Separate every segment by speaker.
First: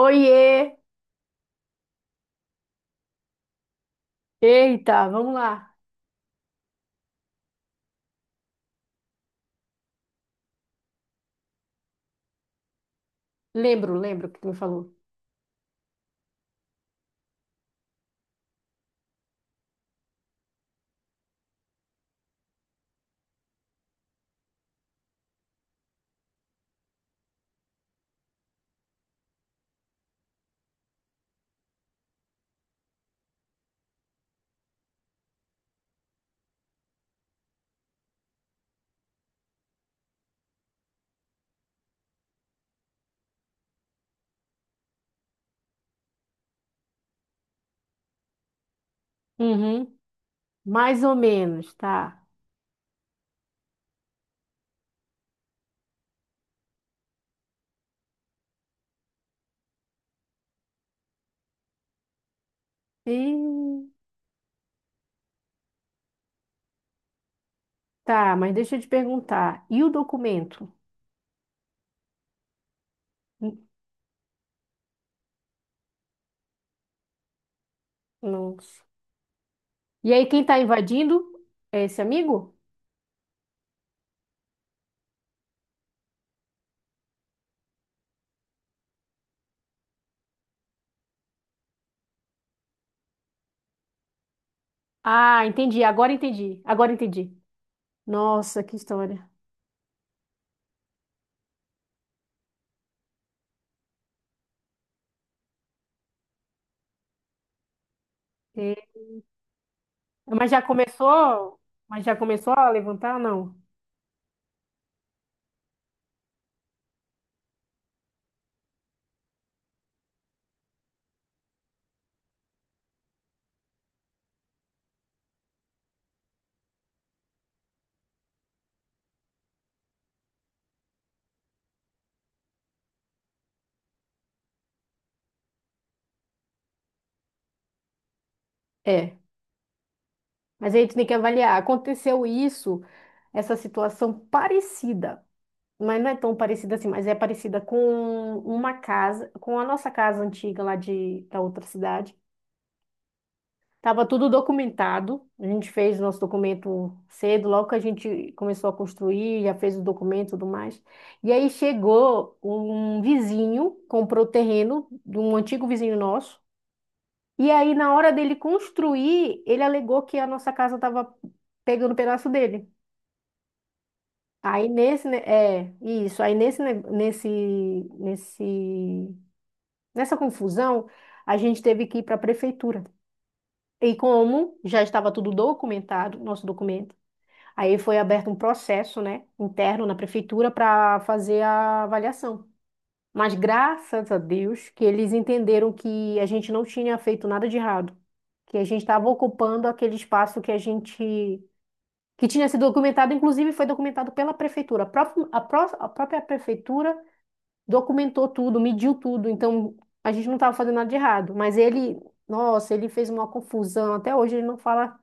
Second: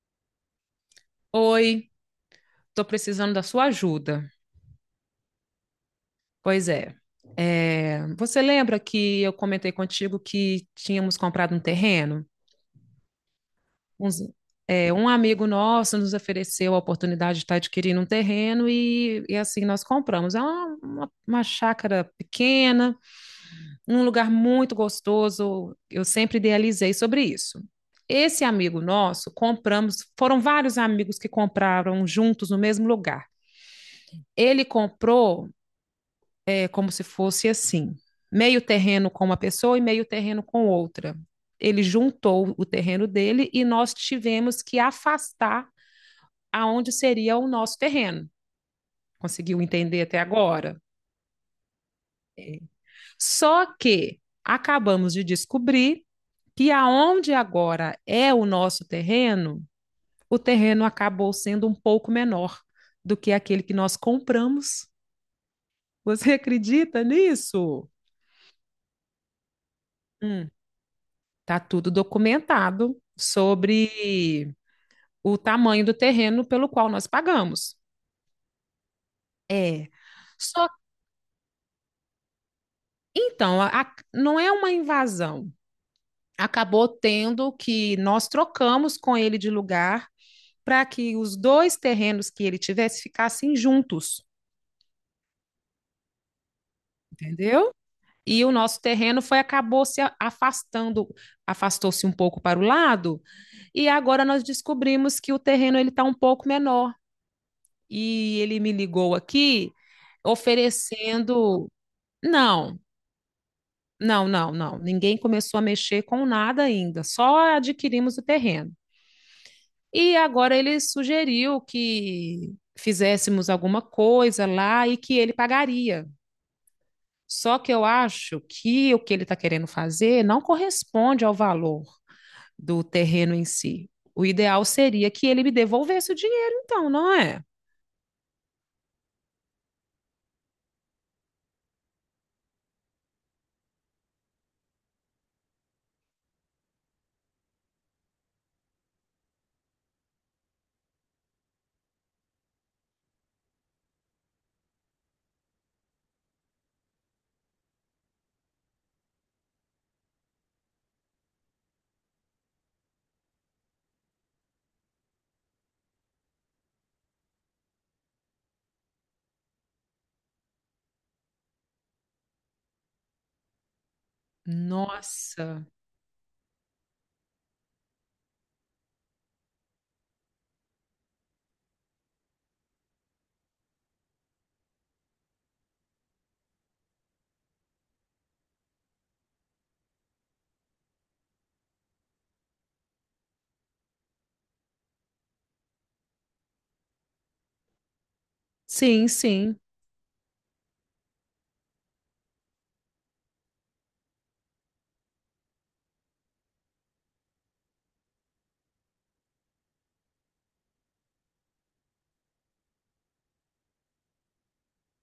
Speaker 1: Oiê!
Speaker 2: Oi, estou precisando da sua ajuda.
Speaker 1: Eita, vamos lá.
Speaker 2: Pois você lembra que eu comentei contigo que tínhamos comprado um terreno?
Speaker 1: Lembro,
Speaker 2: Uns-
Speaker 1: lembro o que tu me falou.
Speaker 2: Um amigo nosso nos ofereceu a oportunidade de estar adquirindo um terreno e assim nós compramos. É uma chácara pequena, um lugar muito gostoso. Eu sempre idealizei sobre isso. Esse amigo nosso, compramos, foram vários amigos que compraram juntos no mesmo lugar. Ele comprou é como se fosse assim: meio terreno com uma pessoa e meio terreno com outra. Ele juntou o terreno dele e nós tivemos que afastar aonde seria o nosso terreno. Conseguiu
Speaker 1: Uhum,
Speaker 2: entender até agora?
Speaker 1: mais ou menos, tá.
Speaker 2: Só que acabamos de descobrir que aonde agora é o nosso terreno, o terreno acabou sendo um pouco menor do
Speaker 1: E...
Speaker 2: que aquele que nós compramos. Você acredita nisso?
Speaker 1: Tá, mas deixa eu te perguntar. E o
Speaker 2: Hum.
Speaker 1: documento?
Speaker 2: Tá tudo documentado
Speaker 1: N-
Speaker 2: sobre o tamanho do terreno pelo qual nós pagamos.
Speaker 1: Nossa.
Speaker 2: É.
Speaker 1: E aí, quem tá
Speaker 2: Só
Speaker 1: invadindo é esse amigo?
Speaker 2: então, a- Não é uma invasão. Acabou tendo que nós trocamos com ele de lugar para que os dois terrenos que ele tivesse ficassem juntos,
Speaker 1: Ah, entendi. Agora entendi. Agora entendi.
Speaker 2: entendeu? E o
Speaker 1: Nossa, que
Speaker 2: nosso terreno
Speaker 1: história.
Speaker 2: foi acabou se afastando, afastou-se um pouco para o lado, e agora nós descobrimos que o terreno ele está um pouco menor. E ele me
Speaker 1: E-
Speaker 2: ligou aqui
Speaker 1: Mas já começou?
Speaker 2: oferecendo.
Speaker 1: Mas já começou a
Speaker 2: Não,
Speaker 1: levantar? Não.
Speaker 2: não, não, não. Ninguém começou a mexer com nada ainda, só adquirimos o terreno. E agora ele sugeriu que fizéssemos alguma coisa lá e que ele pagaria. Só que eu acho que o que ele está querendo fazer não corresponde ao valor do terreno em si. O ideal seria que ele me devolvesse o dinheiro, então, não é?
Speaker 1: É. Mas aí tu tem que avaliar. Aconteceu isso, essa situação parecida, mas não é tão parecida assim, mas é parecida com uma casa, com a nossa casa antiga lá da outra cidade. Tava tudo documentado, a gente fez nosso documento cedo, logo que a gente começou a construir, já fez o documento e tudo mais. E aí chegou um vizinho, comprou o terreno de um antigo vizinho nosso, e aí na hora dele construir, ele alegou que a nossa casa estava pegando um pedaço dele. Aí nesse, ne-
Speaker 2: Nossa.
Speaker 1: é, isso, aí nesse, ne- nesse, nesse nessa confusão, a gente teve que ir para a prefeitura. E como já estava tudo documentado, nosso documento, aí foi aberto um processo, né, interno na prefeitura para fazer a avaliação. Mas graças a Deus que eles entenderam que a gente não tinha feito nada de errado, que a gente estava
Speaker 2: Sim, sim.
Speaker 1: ocupando aquele espaço que a gente que tinha sido documentado, inclusive foi documentado pela prefeitura. A própria prefeitura documentou tudo, mediu tudo, então a gente não estava fazendo nada de errado. Mas ele, nossa, ele fez uma confusão. Até hoje ele não fala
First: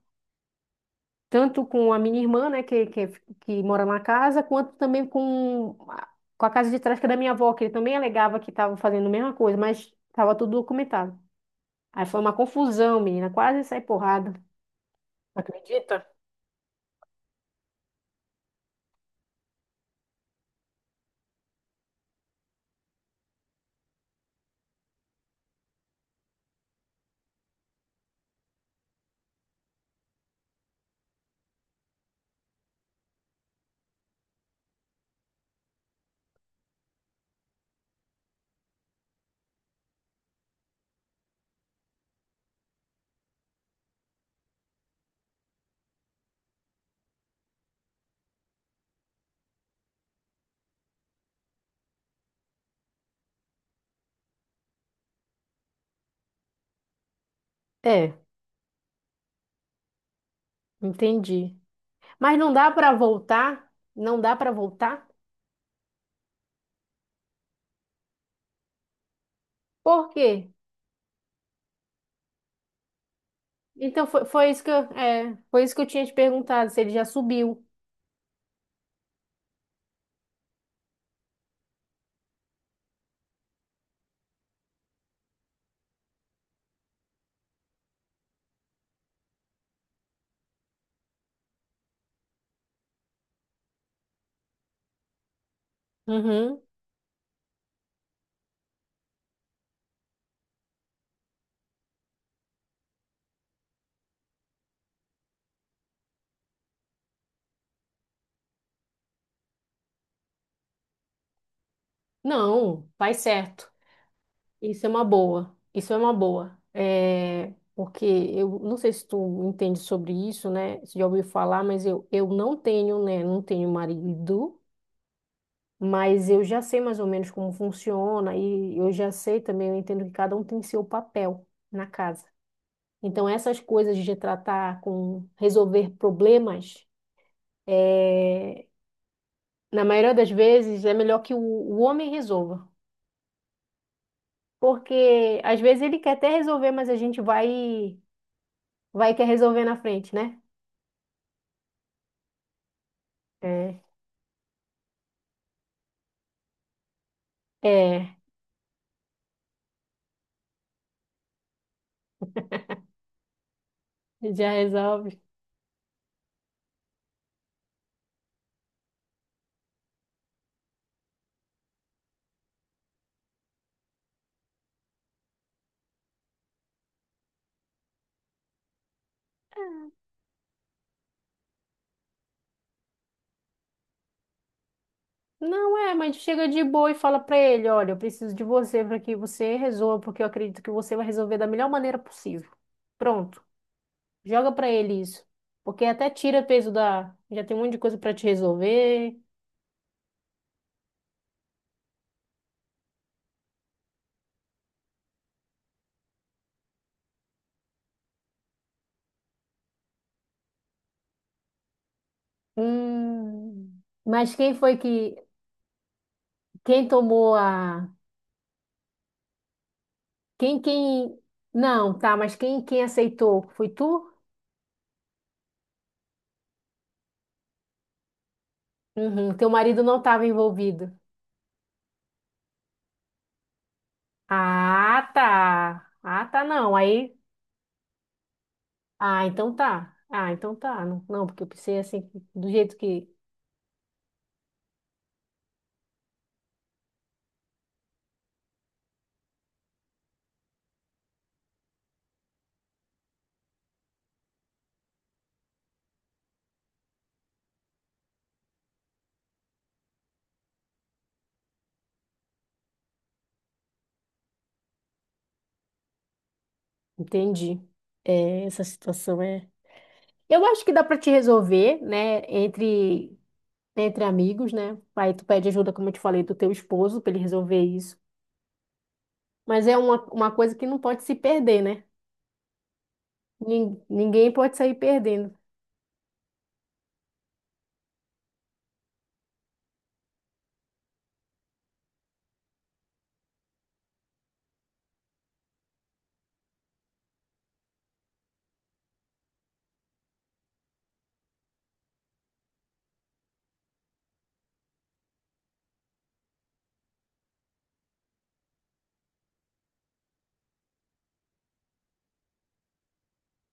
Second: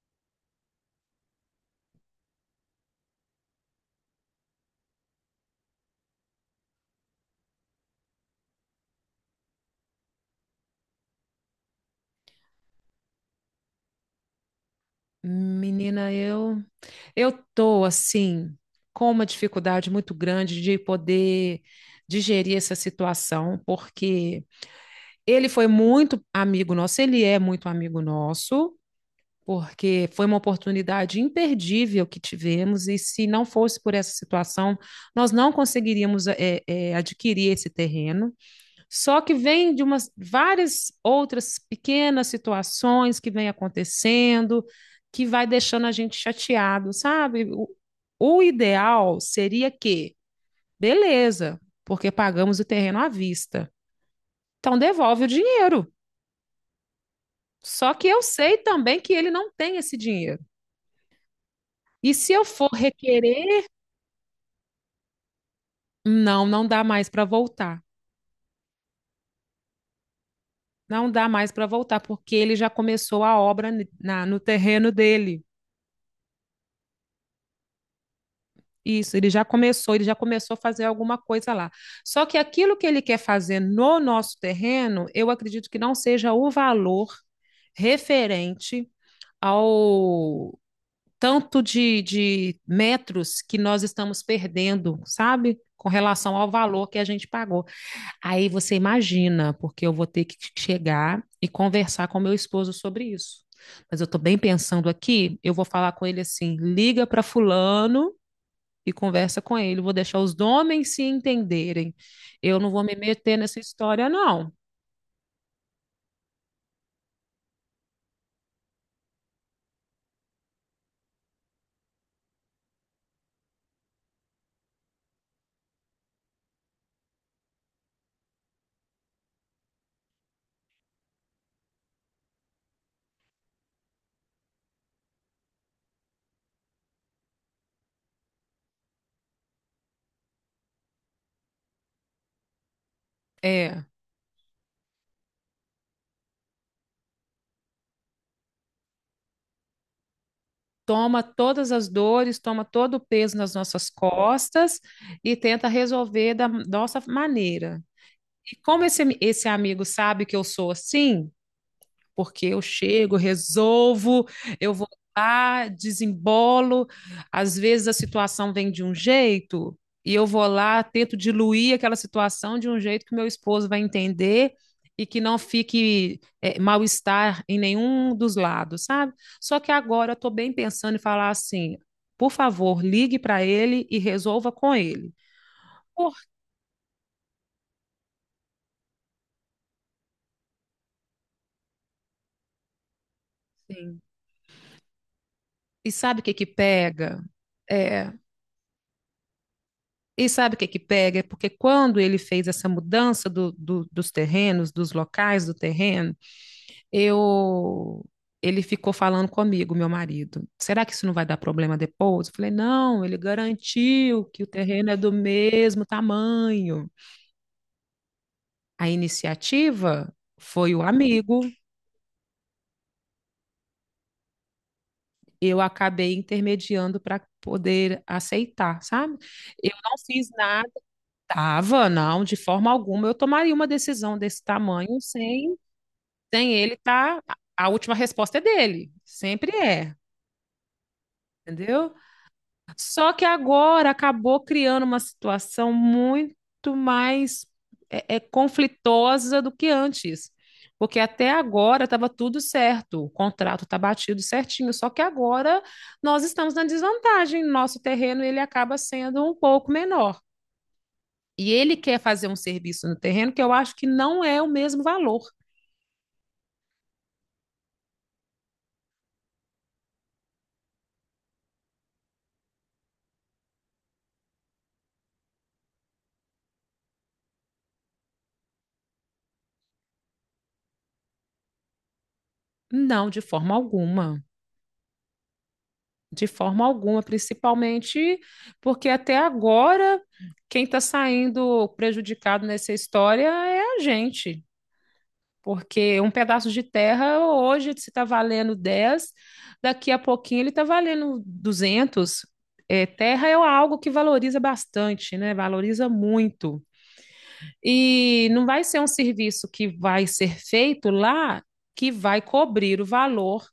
Speaker 1: tanto com a minha irmã, né, que mora na casa, quanto também com a casa de trás, que é da minha avó, que ele também alegava que estava fazendo a mesma coisa, mas estava tudo documentado. Aí foi uma confusão, menina, quase sai porrada. Acredita?
Speaker 2: Menina, eu tô assim com uma dificuldade muito grande de poder digerir essa situação, porque ele foi muito amigo nosso, ele é muito amigo nosso, porque foi uma oportunidade imperdível que tivemos, e se não fosse por essa situação, nós não conseguiríamos adquirir esse terreno. Só que vem de umas várias outras pequenas situações que vem acontecendo, que vai deixando a gente chateado, sabe? O ideal seria que, beleza, porque pagamos o terreno à vista. Então devolve o dinheiro. Só que
Speaker 1: É,
Speaker 2: eu sei também que ele não tem esse dinheiro.
Speaker 1: entendi.
Speaker 2: E se
Speaker 1: Mas
Speaker 2: eu
Speaker 1: não
Speaker 2: for
Speaker 1: dá para
Speaker 2: requerer,
Speaker 1: voltar, não dá para voltar.
Speaker 2: não, não dá mais para voltar.
Speaker 1: Por quê?
Speaker 2: Não dá mais para voltar, porque ele já começou a obra
Speaker 1: Então foi,
Speaker 2: no
Speaker 1: foi isso que eu,
Speaker 2: terreno
Speaker 1: é,
Speaker 2: dele.
Speaker 1: foi isso que eu tinha te perguntado, se ele já subiu.
Speaker 2: Isso, ele já começou a fazer alguma coisa lá. Só que aquilo que ele quer fazer no nosso terreno, eu acredito que não seja o valor referente ao tanto de metros que nós estamos perdendo, sabe? Com relação ao
Speaker 1: Uhum.
Speaker 2: valor que a gente pagou. Aí você imagina, porque eu vou ter que chegar e conversar com meu esposo sobre isso. Mas eu estou bem pensando aqui, eu vou falar com ele assim: liga para fulano e conversa com ele. Vou deixar os homens se entenderem. Eu não vou
Speaker 1: Não,
Speaker 2: me
Speaker 1: faz
Speaker 2: meter nessa
Speaker 1: certo.
Speaker 2: história, não.
Speaker 1: Isso é uma boa. Isso é uma boa. É, porque eu não sei se tu entende sobre isso, né? Se já ouviu falar, mas eu não tenho, né? Não tenho marido, mas eu já sei mais ou menos como funciona e eu já sei também, eu entendo que cada um tem seu papel na casa. Então essas coisas de tratar com resolver problemas é, na maioria das vezes, é melhor que o homem resolva.
Speaker 2: É,
Speaker 1: Porque às vezes ele quer até resolver, mas a gente vai vai quer resolver na frente, né?
Speaker 2: toma todas as dores, toma todo o peso nas
Speaker 1: É,
Speaker 2: nossas costas e tenta resolver da nossa maneira.
Speaker 1: é,
Speaker 2: E como esse amigo sabe que eu sou assim, porque eu chego, resolvo,
Speaker 1: já
Speaker 2: eu vou
Speaker 1: resolve.
Speaker 2: lá, desembolo. Às vezes a situação vem de um jeito e eu vou lá, tento diluir aquela situação de um jeito que meu esposo vai entender e que não fique mal-estar em nenhum dos lados, sabe? Só que agora eu estou bem pensando em falar assim, por favor, ligue para ele e resolva com ele.
Speaker 1: Não é,
Speaker 2: Por
Speaker 1: mas chega de boa e fala pra ele, olha, eu preciso de você para que você resolva, porque eu acredito que você vai resolver da melhor maneira possível. Pronto.
Speaker 2: quê?
Speaker 1: Joga pra ele isso. Porque
Speaker 2: E
Speaker 1: até
Speaker 2: sabe o que
Speaker 1: tira
Speaker 2: que
Speaker 1: peso da,
Speaker 2: pega?
Speaker 1: já tem um monte de coisa
Speaker 2: É,
Speaker 1: pra te resolver.
Speaker 2: E sabe o que que pega? É porque quando ele fez essa mudança do, dos terrenos, dos locais do terreno, eu ele ficou falando comigo, meu marido. Será que isso não vai dar problema depois? Eu falei, não, ele
Speaker 1: Hum.
Speaker 2: garantiu
Speaker 1: Mas
Speaker 2: que o
Speaker 1: quem foi
Speaker 2: terreno é do
Speaker 1: que
Speaker 2: mesmo
Speaker 1: quem
Speaker 2: tamanho.
Speaker 1: tomou a
Speaker 2: A iniciativa
Speaker 1: Quem,
Speaker 2: foi o
Speaker 1: quem...
Speaker 2: amigo,
Speaker 1: Não, tá, mas quem aceitou? Foi tu?
Speaker 2: eu acabei intermediando para poder aceitar, sabe?
Speaker 1: Uhum, teu
Speaker 2: Eu
Speaker 1: marido
Speaker 2: não
Speaker 1: não estava
Speaker 2: fiz nada,
Speaker 1: envolvido.
Speaker 2: tava, não, de forma alguma eu tomaria uma decisão desse tamanho
Speaker 1: Ah,
Speaker 2: sem
Speaker 1: tá. Ah, tá,
Speaker 2: Sem
Speaker 1: não.
Speaker 2: ele,
Speaker 1: Aí...
Speaker 2: tá. A última resposta é dele.
Speaker 1: Ah,
Speaker 2: Sempre
Speaker 1: então tá.
Speaker 2: é,
Speaker 1: Ah, então tá. Não, não, porque eu pensei
Speaker 2: entendeu?
Speaker 1: assim, do jeito que...
Speaker 2: Só que agora acabou criando uma situação muito mais conflitosa do que antes. Porque até agora estava tudo certo, o contrato está batido certinho, só que agora nós estamos na desvantagem, nosso terreno ele acaba sendo um pouco menor. E ele quer fazer um serviço no terreno que eu acho que não é o mesmo valor.
Speaker 1: Entendi. É, essa situação é... Eu acho que dá pra te resolver, né? Entre... Entre amigos, né? Aí tu pede ajuda, como eu te falei, do teu esposo pra ele resolver isso. Mas é uma coisa que não pode se perder, né?
Speaker 2: Não, de forma alguma.
Speaker 1: Ninguém pode sair perdendo.
Speaker 2: De forma alguma, principalmente porque até agora quem está saindo prejudicado nessa história é a gente. Porque um pedaço de terra hoje se está valendo 10, daqui a pouquinho ele está valendo 200. É, terra é algo que valoriza bastante, né? Valoriza muito. E não vai ser um serviço que vai ser feito lá que vai cobrir o valor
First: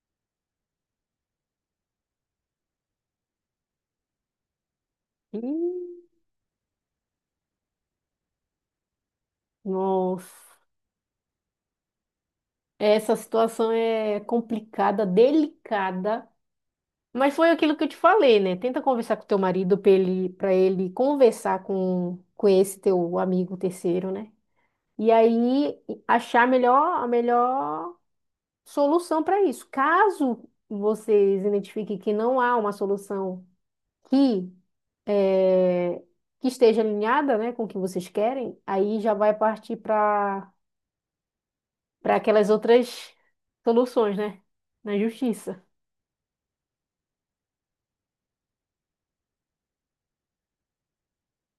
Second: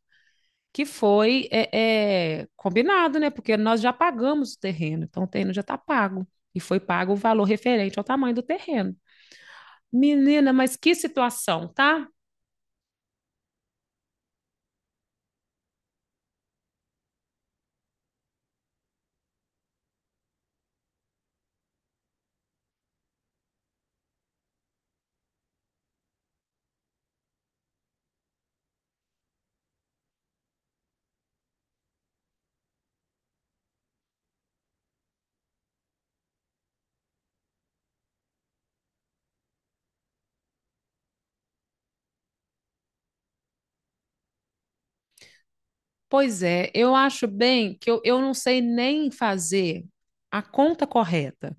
Speaker 2: que foi combinado, né? Porque nós já pagamos o terreno, então o
Speaker 1: Ih.
Speaker 2: terreno já está pago. E foi pago o valor referente ao tamanho do terreno. Menina,
Speaker 1: Nossa,
Speaker 2: mas que situação, tá?
Speaker 1: essa situação é complicada, delicada, mas foi aquilo que eu te falei, né? Tenta conversar com teu marido pra ele conversar com esse teu amigo terceiro, né? E aí achar a melhor solução para isso. Caso vocês identifiquem que não há uma solução que, eh, que esteja alinhada, né, com o que vocês querem, aí já vai partir para aquelas outras soluções, né? Na justiça.
Speaker 2: Pois é, eu acho bem que eu não sei nem fazer a conta correta,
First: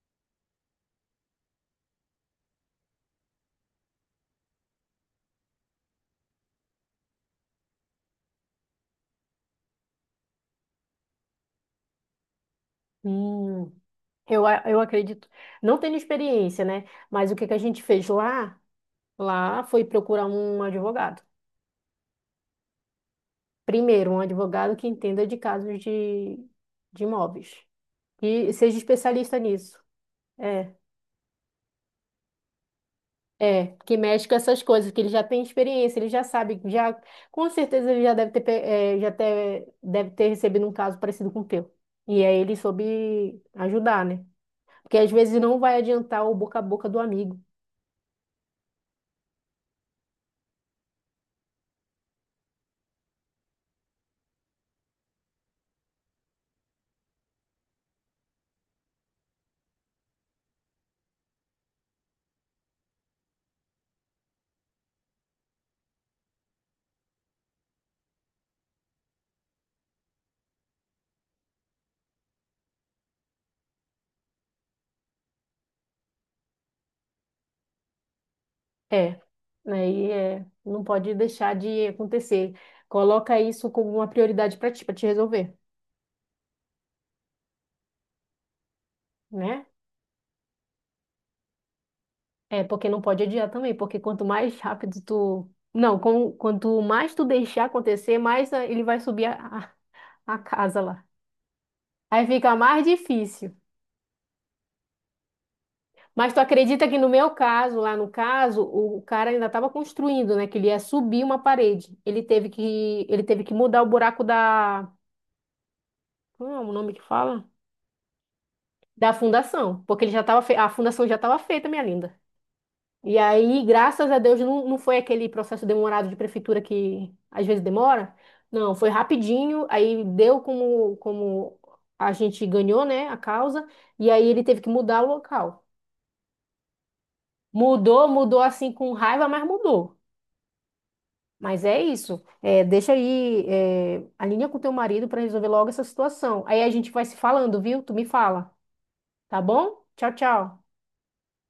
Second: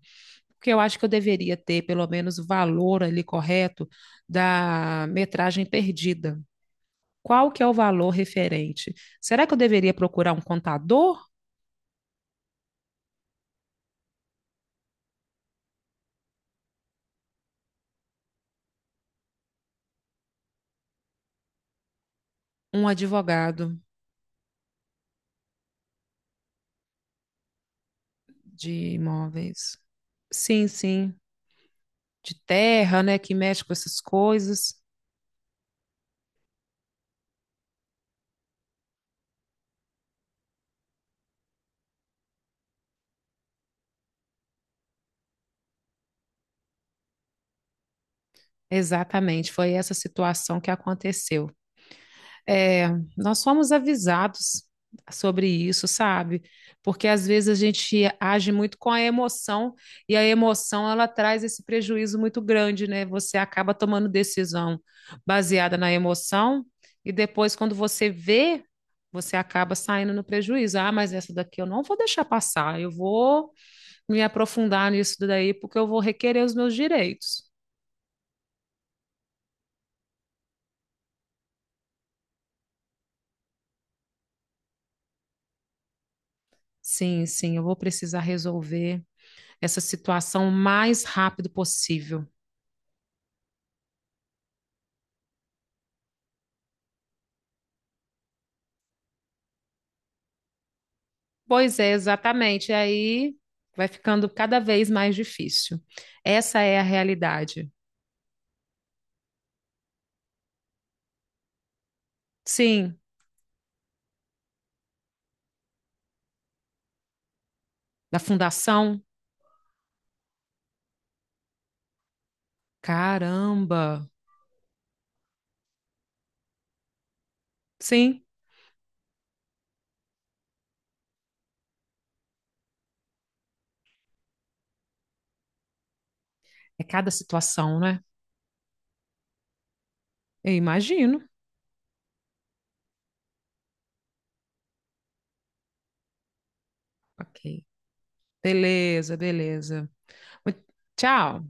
Speaker 2: porque eu acho que eu deveria ter pelo menos o valor ali correto da metragem perdida. Qual que é o valor referente? Será que eu deveria procurar um contador,
Speaker 1: Hum, eu acredito. Não tenho experiência, né? Mas o que que a gente fez lá? Lá foi procurar um advogado.
Speaker 2: um advogado
Speaker 1: Primeiro, um advogado que entenda de casos de imóveis. E seja
Speaker 2: de
Speaker 1: especialista
Speaker 2: imóveis?
Speaker 1: nisso.
Speaker 2: Sim,
Speaker 1: É,
Speaker 2: sim, de terra, né, que mexe com
Speaker 1: que
Speaker 2: essas
Speaker 1: mexe com essas
Speaker 2: coisas.
Speaker 1: coisas, que ele já tem experiência, ele já sabe, já, com certeza ele já deve ter, deve ter recebido um caso parecido com o teu. E aí ele soube ajudar, né? Porque às vezes não vai adiantar o boca a boca do amigo.
Speaker 2: Exatamente, foi essa situação que aconteceu. É, nós fomos avisados sobre isso, sabe? Porque às vezes a gente age muito com a emoção e a emoção ela traz esse prejuízo muito grande, né? Você acaba tomando decisão baseada na emoção e depois quando você vê, você acaba saindo no prejuízo. Ah, mas essa daqui eu não vou deixar passar. Eu vou me aprofundar nisso daí porque eu vou requerer os meus direitos.
Speaker 1: É, né? E é, não pode deixar de acontecer. Coloca isso como uma prioridade para ti, para te resolver,
Speaker 2: Sim, sim, eu vou precisar resolver
Speaker 1: né?
Speaker 2: essa situação o mais rápido possível.
Speaker 1: É, porque não pode adiar também, porque quanto mais rápido tu. Não, quanto mais tu deixar acontecer, mais ah, ele vai subir a casa lá.
Speaker 2: Pois é,
Speaker 1: Aí fica
Speaker 2: exatamente. E
Speaker 1: mais
Speaker 2: aí
Speaker 1: difícil.
Speaker 2: vai ficando cada vez mais difícil.
Speaker 1: Mas tu
Speaker 2: Essa é a
Speaker 1: acredita que no meu
Speaker 2: realidade.
Speaker 1: caso, lá no caso, o cara ainda estava construindo, né? Que ele ia subir uma parede.
Speaker 2: Sim,
Speaker 1: Ele teve que mudar o buraco da Como é o nome que fala?
Speaker 2: da fundação.
Speaker 1: Da fundação, porque ele já estava a fundação já estava feita, minha linda. E aí,
Speaker 2: Caramba!
Speaker 1: graças a Deus, não, não foi aquele processo demorado de prefeitura que às vezes demora.
Speaker 2: Sim,
Speaker 1: Não, foi rapidinho, aí deu como a gente ganhou, né, a causa, e aí ele teve que mudar o local.
Speaker 2: é cada situação, né?
Speaker 1: Mudou, mudou assim com raiva, mas mudou.
Speaker 2: Eu imagino.
Speaker 1: Mas é isso. É, deixa aí, é, alinha com teu marido para resolver logo essa situação. Aí a gente vai se falando,
Speaker 2: Ok.
Speaker 1: viu? Tu me fala,
Speaker 2: Beleza,
Speaker 1: tá bom?
Speaker 2: beleza.
Speaker 1: Tchau, tchau.
Speaker 2: Tchau.